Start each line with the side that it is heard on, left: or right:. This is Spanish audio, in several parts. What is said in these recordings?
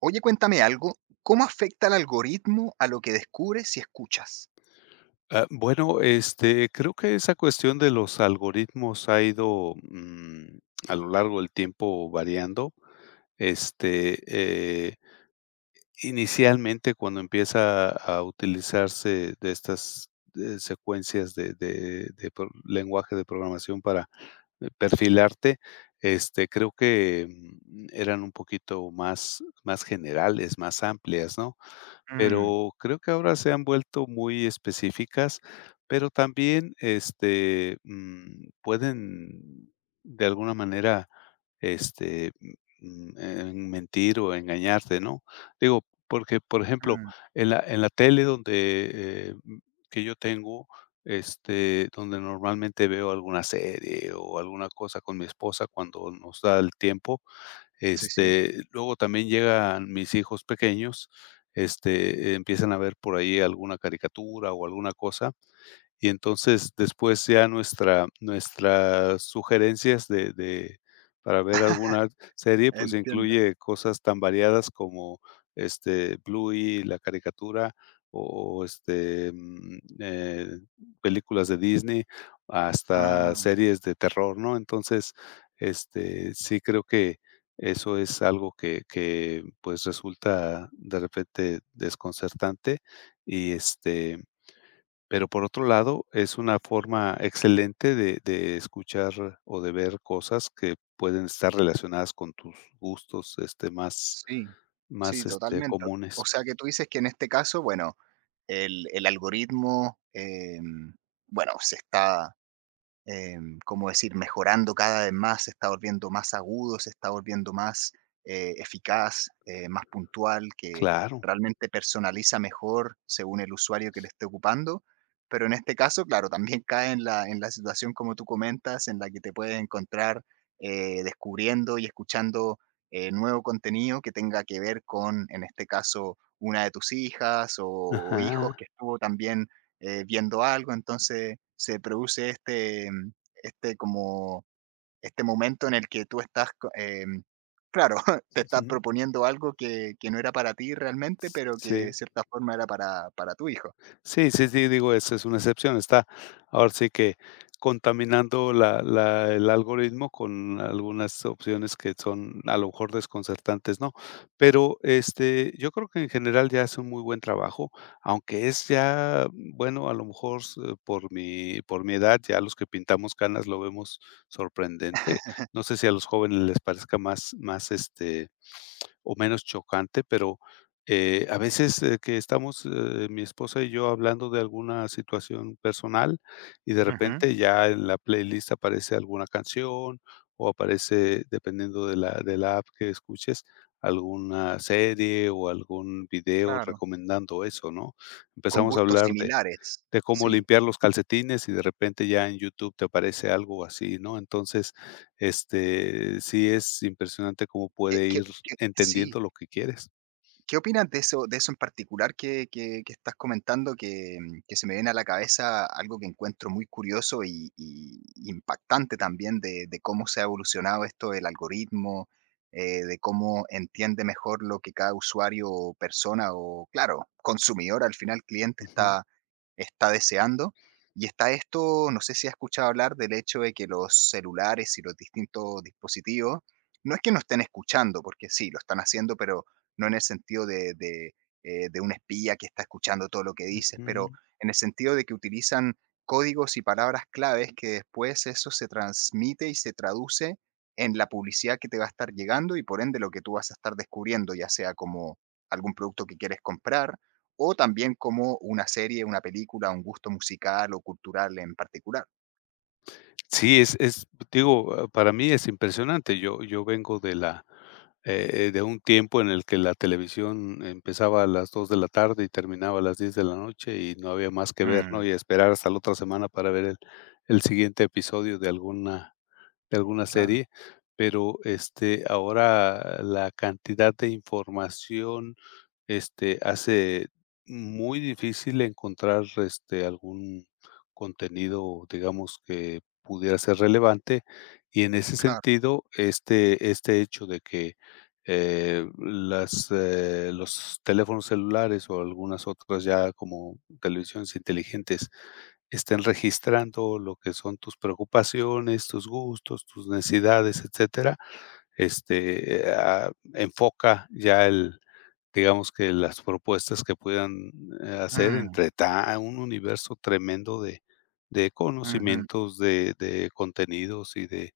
right: Oye, cuéntame algo, ¿cómo afecta el algoritmo a lo que descubres si escuchas?
left: Creo que esa cuestión de los algoritmos ha ido, mm, a lo largo del tiempo variando. Este, eh, Inicialmente, cuando empieza a utilizarse de estas, secuencias de pro lenguaje de programación para, perfilarte, creo que, mm, eran un poquito más generales, más amplias, ¿no?
right: Mm,
left: Pero creo que ahora se han vuelto muy específicas, pero también, pueden, de alguna manera, este, mm, mentir o engañarte, ¿no? Digo, porque, por ejemplo,
right: mm,
left: en la tele donde, eh, mm, que yo tengo, donde normalmente veo alguna serie o alguna cosa con mi esposa cuando nos da el tiempo,
right: sí, sí,
left: luego también llegan mis hijos pequeños, empiezan a ver por ahí alguna caricatura o alguna cosa, y entonces, después ya nuestras sugerencias de para ver alguna serie, pues,
right: entiendo.
left: incluye cosas tan variadas como, Bluey, la caricatura, o películas de Disney, hasta
right: Ah,
left: series de terror, ¿no? Entonces, sí creo que eso es algo que, pues, resulta de repente desconcertante y pero por otro lado, es una forma excelente de escuchar o de ver cosas que pueden estar relacionadas con tus gustos, más
right: sí, sí, totalmente. O
left: comunes.
right: sea que tú dices que en este caso, bueno, el algoritmo, bueno, se está ¿cómo decir?, mejorando cada vez más, se está volviendo más agudo, se está volviendo más eficaz, más puntual, que
left: Claro.
right: realmente personaliza mejor según el usuario que le esté ocupando. Pero en este caso, claro, también cae en la situación como tú comentas, en la que te puedes encontrar descubriendo y escuchando nuevo contenido que tenga que ver con, en este caso, una de tus hijas o hijos que
left: Ajá.
right: estuvo también viendo algo, entonces se produce este como este momento en el que tú estás, claro, te estás
left: Ujú.
right: proponiendo algo que no era para ti realmente, pero que
left: Sí.
right: de cierta forma era para tu hijo.
left: Sí, sí, sí, digo, esa es una excepción. Está ahora sí que contaminando la la el algoritmo con algunas opciones que son a lo mejor desconcertantes, ¿no? Pero, yo creo que en general ya hace un muy buen trabajo, aunque es ya, bueno, a lo mejor s por mi edad, ya los que pintamos canas lo vemos sorprendente. No sé si a los jóvenes les parezca más o menos chocante, pero, a veces, que estamos, mi esposa y yo hablando de alguna situación personal, y de
right: Ujú,
left: repente ya en la playlist aparece alguna canción, o aparece, dependiendo de la app que escuches, alguna serie o algún video
right: claro,
left: recomendando eso, ¿no?
right: con
left: Empezamos a
right: gustos
left: hablar
right: similares,
left: de cómo
right: sí.
left: limpiar los calcetines y de repente ya en YouTube te aparece algo así, ¿no? Entonces, sí es impresionante cómo
right: Que-
left: puede ir
right: que- que- sí,
left: entendiendo lo que quieres.
right: ¿qué opinas de eso en particular que estás comentando? Que se me viene a la cabeza algo que encuentro muy curioso y impactante también de cómo se ha evolucionado esto del algoritmo, de cómo entiende mejor lo que cada usuario o persona o, claro, consumidor, al final cliente,
left: Ujú,
right: está deseando. Y está esto, no sé si has escuchado hablar del hecho de que los celulares y los distintos dispositivos, no es que no estén escuchando, porque sí, lo están haciendo, pero no en el sentido de un espía que está escuchando todo lo que dices, pero
left: ujú.
right: en el sentido de que utilizan códigos y palabras claves que después eso se transmite y se traduce en la publicidad que te va a estar llegando y por ende lo que tú vas a estar descubriendo, ya sea como algún producto que quieres comprar o también como una serie, una película, un gusto musical o cultural en particular.
left: Sí, es digo, para mí es impresionante. Yo vengo de la, de un tiempo en el que la televisión empezaba a las 2 de la tarde y terminaba a las 10 de la noche y no había más que ver, ¿no?
right: Mm,
left: Y esperar hasta la otra semana para ver el siguiente episodio de alguna
right: claro,
left: serie, pero, ahora la cantidad de información, hace muy difícil encontrar, algún contenido, digamos, que pudiera ser relevante. Y en ese
right: claro.
left: sentido, este hecho de que, las, los teléfonos celulares o algunas otras ya como televisiones inteligentes estén registrando lo que son tus preocupaciones, tus gustos, tus necesidades, etcétera. Enfoca ya el digamos que las propuestas que puedan, hacer
right: Mm,
left: entre ta un universo tremendo de
right: ujú,
left: conocimientos, de contenidos y de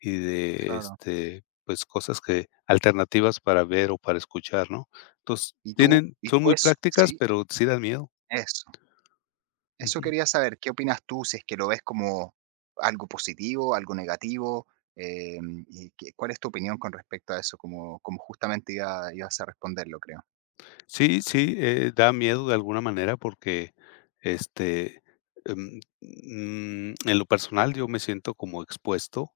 left: y de,
right: claro.
left: este, pues, cosas que alternativas para ver o para escuchar, ¿no? Entonces, tienen
right: Y
left: son
right: tú
left: muy
right: es,
left: prácticas,
right: sí,
left: pero sí dan miedo.
right: eso. Eso
left: Ujú.
right: quería saber, ¿qué opinas tú? Si es que lo ves como algo positivo, algo negativo, y ¿cuál es tu opinión con respecto a eso? Como justamente ibas a responderlo, creo.
left: Sí, sí, da miedo de alguna manera porque, este, en lo personal yo me siento como expuesto,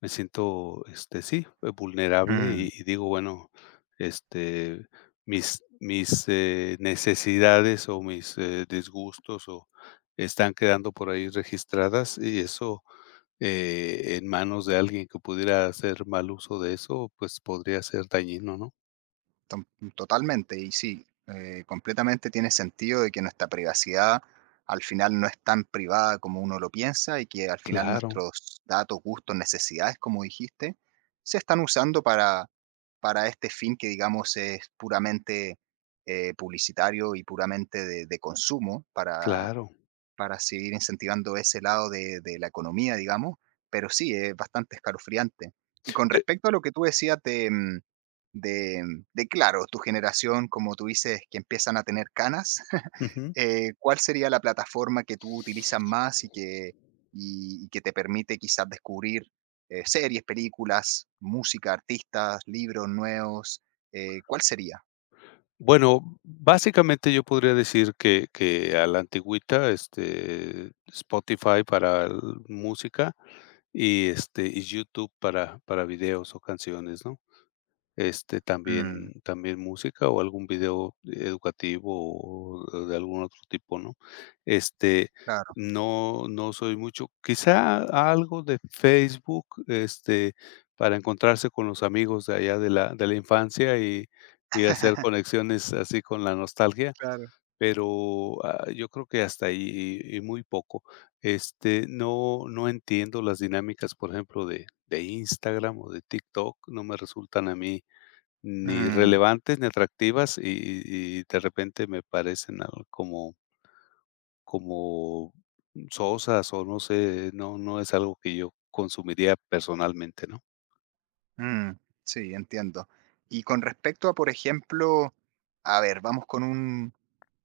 left: me siento, sí, vulnerable y digo, bueno, este, mis, mis necesidades o mis disgustos o están quedando por ahí registradas y eso en manos de alguien que pudiera hacer mal uso de eso, pues podría ser dañino, ¿no?
right: Tom- Totalmente, y sí, completamente tiene sentido de que nuestra privacidad al final no es tan privada como uno lo piensa y que al final
left: Claro,
right: nuestros datos, gustos, necesidades, como dijiste, se están usando para este fin que digamos es puramente publicitario y puramente de consumo para
left: claro.
right: para seguir incentivando ese lado de la economía, digamos, pero sí, es bastante escalofriante. Y con
left: Eh,
right: respecto a lo que tú decías de, claro, tu generación, como tú dices, que empiezan a tener canas,
left: ujú.
right: ¿cuál sería la plataforma que tú utilizas más y que te permite quizás descubrir series, películas, música, artistas, libros nuevos? ¿Cuál sería?
left: Bueno, básicamente yo podría decir que a la antigüita, Spotify para el- música y, y YouTube para videos o canciones, ¿no?
right: Mm,
left: También también música o algún video educativo o de algún otro tipo, ¿no? Este,
right: claro.
left: no soy mucho quizá algo de Facebook, para encontrarse con los amigos de allá de la infancia y hacer conexiones así con la nostalgia,
right: Claro.
left: pero, yo creo que hasta ahí y muy poco. No entiendo las dinámicas, por ejemplo, de Instagram o de TikTok, no me resultan a mí ni
right: Mm.
left: relevantes, ni atractivas, y de repente me parecen algo como como sosas, o no sé, no es algo que yo consumiría personalmente, ¿no?
right: Mm, sí, entiendo. Y con respecto a, por ejemplo, a ver, vamos con un,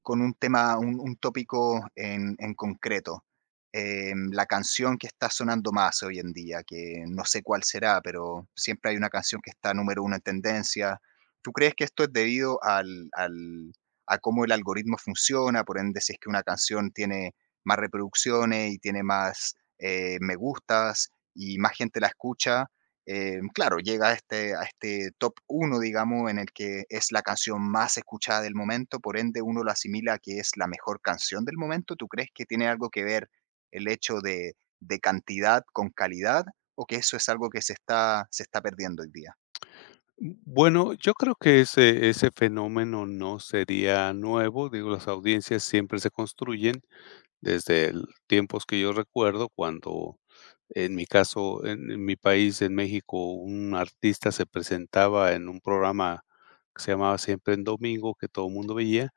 right: con un tema, un tópico en concreto. La canción que está sonando más hoy en día, que no sé cuál será, pero siempre hay una canción que está número uno en tendencia. ¿Tú crees que esto es debido a cómo el algoritmo funciona? Por ende, si es que una canción tiene más reproducciones y tiene más me gustas y más gente la escucha, claro, llega a este top uno, digamos, en el que es la canción más escuchada del momento, por ende uno lo asimila a que es la mejor canción del momento. ¿Tú crees que tiene algo que ver el hecho de cantidad con calidad o que eso es algo que se está perdiendo hoy día?
left: Bueno, yo creo que ese fenómeno no sería nuevo, digo, las audiencias siempre se construyen desde el tiempos que yo recuerdo, cuando, en mi caso, en mi país, en México, un artista se presentaba en un programa que se llamaba Siempre en Domingo, que todo el mundo veía.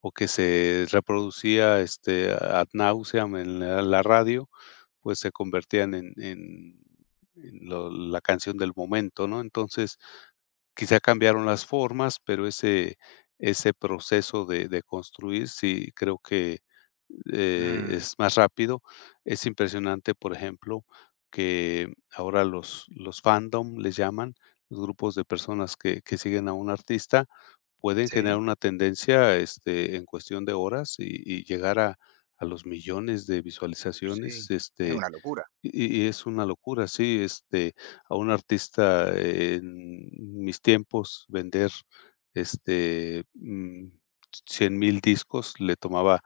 left: O que se reproducía, ad nauseam en la radio, pues se convertían en lo la canción del momento, ¿no? Entonces, quizá cambiaron las formas, pero ese proceso de construir sí creo que,
right: Mm,
left: es más rápido. Es impresionante, por ejemplo, que ahora los fandom les llaman, los grupos de personas que siguen a un artista, pueden
right: sí,
left: generar una tendencia, en cuestión de horas y llegar a los millones de
right: sí.
left: visualizaciones,
right: Es una locura.
left: y es una locura, sí, a un artista en mis tiempos vender, este, mm, 100,000 discos le tomaba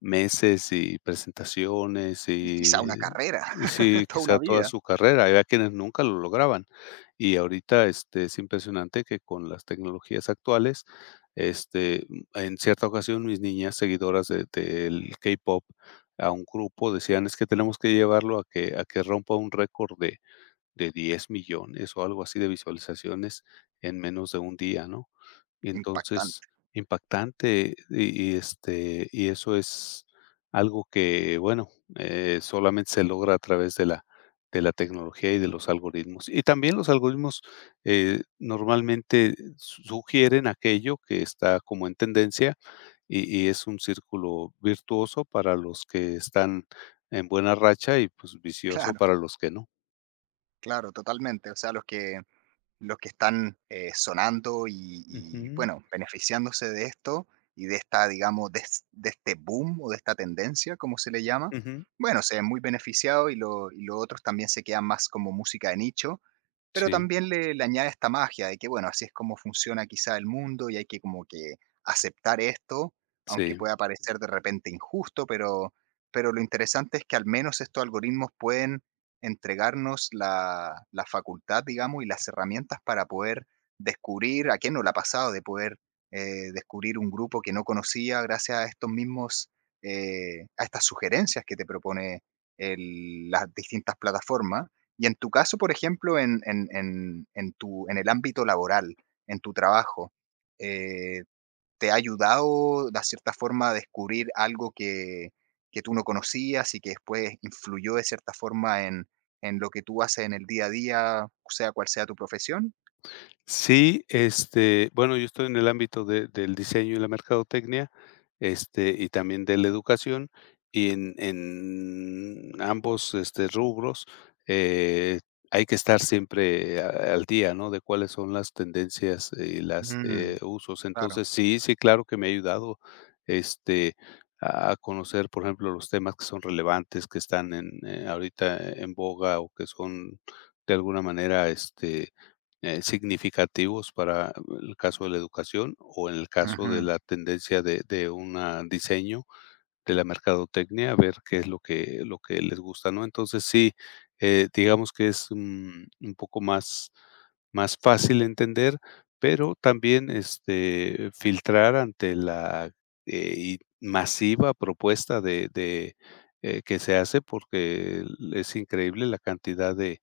left: meses y presentaciones
right: Y quizá una carrera,
left: y sí,
right: toda
left: quizá
right: una
left: toda
right: vida.
left: su carrera. Había quienes nunca lo lograban. Y ahorita, es impresionante que con las tecnologías actuales, este, en cierta ocasión, mis niñas seguidoras de del K-pop a un grupo, decían: "Es que tenemos que llevarlo a que rompa un récord de 10 millones o algo así de visualizaciones en menos de un día", ¿no? Y entonces,
right: Impactante.
left: impactante, y, y eso es algo que, bueno, solamente se logra a través de la tecnología y de los algoritmos. Y también los algoritmos, normalmente su sugieren aquello que está como en tendencia y es un círculo virtuoso para los que están en buena racha y, pues, vicioso
right: Claro,
left: para los que no.
right: claro, totalmente. O sea, los que están sonando y,
left: Ujú,
right: bueno, beneficiándose de esto y de esta, digamos, de este boom o de esta tendencia, como se le llama,
left: ujú.
right: bueno, se ven muy beneficiados y los otros también se quedan más como música de nicho, pero
left: Sí,
right: también le añade esta magia de que, bueno, así es como funciona quizá el mundo y hay que como que aceptar esto, aunque
left: sí.
right: pueda parecer de repente injusto, pero lo interesante es que al menos estos algoritmos pueden entregarnos la, la facultad, digamos, y las herramientas para poder descubrir, a quién no le ha pasado, de poder descubrir un grupo que no conocía gracias a estos mismos, a estas sugerencias que te propone las distintas plataformas y en tu caso, por ejemplo, en el ámbito laboral, en tu trabajo, eh, ¿te ha ayudado de cierta forma a descubrir algo que tú no conocías y que después influyó de cierta forma en lo que tú haces en el día a día, sea cual sea tu profesión?
left: Sí, bueno, yo estoy en el ámbito de del diseño y la mercadotecnia, y también de la educación, y en ambos, rubros, eh, hay que estar siempre a al día, ¿no?, de cuáles son las tendencias y las,
right: Mm,
left: usos.
right: claro.
left: Entonces, sí, sí, claro que me ha ayudado, este, a conocer, por ejemplo, los temas que son relevantes, que están en, ahorita en boga o que son de alguna manera, significativos para el caso de la educación o en el caso de
right: Ujú,
left: la tendencia de un diseño, de la mercadotecnia, ver qué es lo que les gusta, ¿no? Entonces sí, digamos que es, un poco más más fácil entender, pero también, filtrar ante la, y masiva propuesta de que se hace, porque es increíble la cantidad de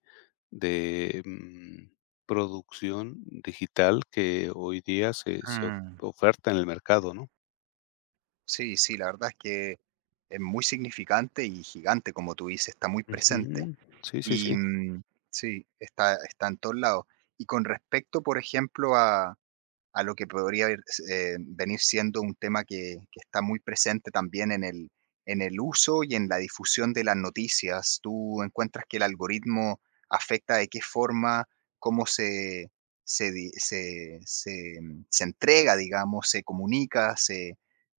left: de, mm, producción digital que hoy día se
right: mm.
left: oferta en el mercado, ¿no?
right: Sí, sí, la verdad es que es muy significante y gigante, como tú dices, está muy presente.
left: Ujú. Sí, sí,
right: Y,
left: sí.
right: mm, sí, está en todos lados. Y con respecto, por ejemplo, a lo que podría venir siendo un tema que está muy presente también en el uso y en la difusión de las noticias. ¿Tú encuentras que el algoritmo afecta de qué forma, cómo se entrega, digamos, se comunica, se,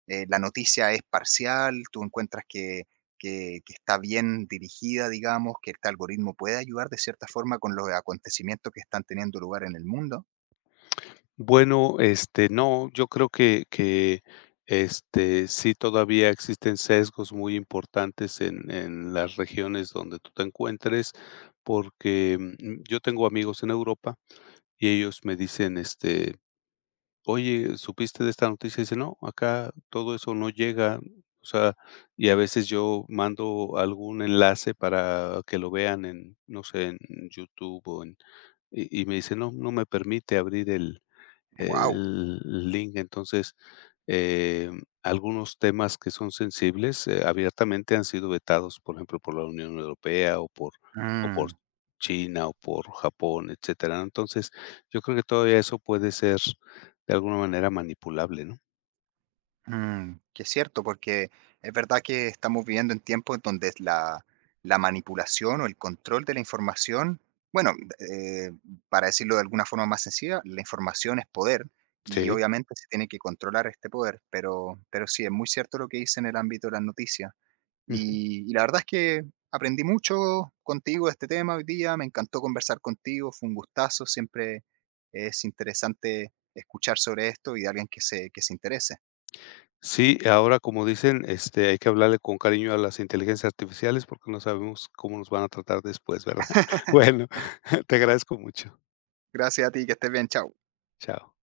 right: eh, la noticia es parcial? ¿Tú encuentras que está bien dirigida, digamos, que este algoritmo puede ayudar de cierta forma con los acontecimientos que están teniendo lugar en el mundo?
left: Bueno, no, yo creo que, sí todavía existen sesgos muy importantes en las regiones donde tú te encuentres, porque, yo tengo amigos en Europa y ellos me dicen, "Oye, ¿supiste de esta noticia?" Y dice: "No, acá todo eso no llega", o sea, y a veces yo mando algún enlace para que lo vean en, no sé, en YouTube o en y me dice: "No, no me permite abrir el
right: ¡Wow!
left: el link". Entonces, algunos temas que son sensibles, abiertamente han sido vetados, por ejemplo, por la Unión Europea o por China o por Japón, etcétera. ¿No? Entonces, yo creo que todavía eso puede ser de alguna manera manipulable, ¿no?
right: Mm, que es cierto, porque es verdad que estamos viviendo en tiempos donde es la, la manipulación o el control de la información, bueno, eh, para decirlo de alguna forma más sencilla, la información es poder y
left: Sí.
right: obviamente se tiene que controlar este poder, pero sí, es muy cierto lo que dice en el ámbito de las noticias.
left: Ujú.
right: Y la verdad es que aprendí mucho contigo de este tema hoy día, me encantó conversar contigo, fue un gustazo, siempre es interesante escuchar sobre esto y de alguien que se interese.
left: Sí, ahora, como dicen, hay que hablarle con cariño a las inteligencias artificiales porque no sabemos cómo nos van a tratar después, ¿verdad? Bueno, te agradezco mucho.
right: Gracias a ti, que estés bien, chao.
left: Chao.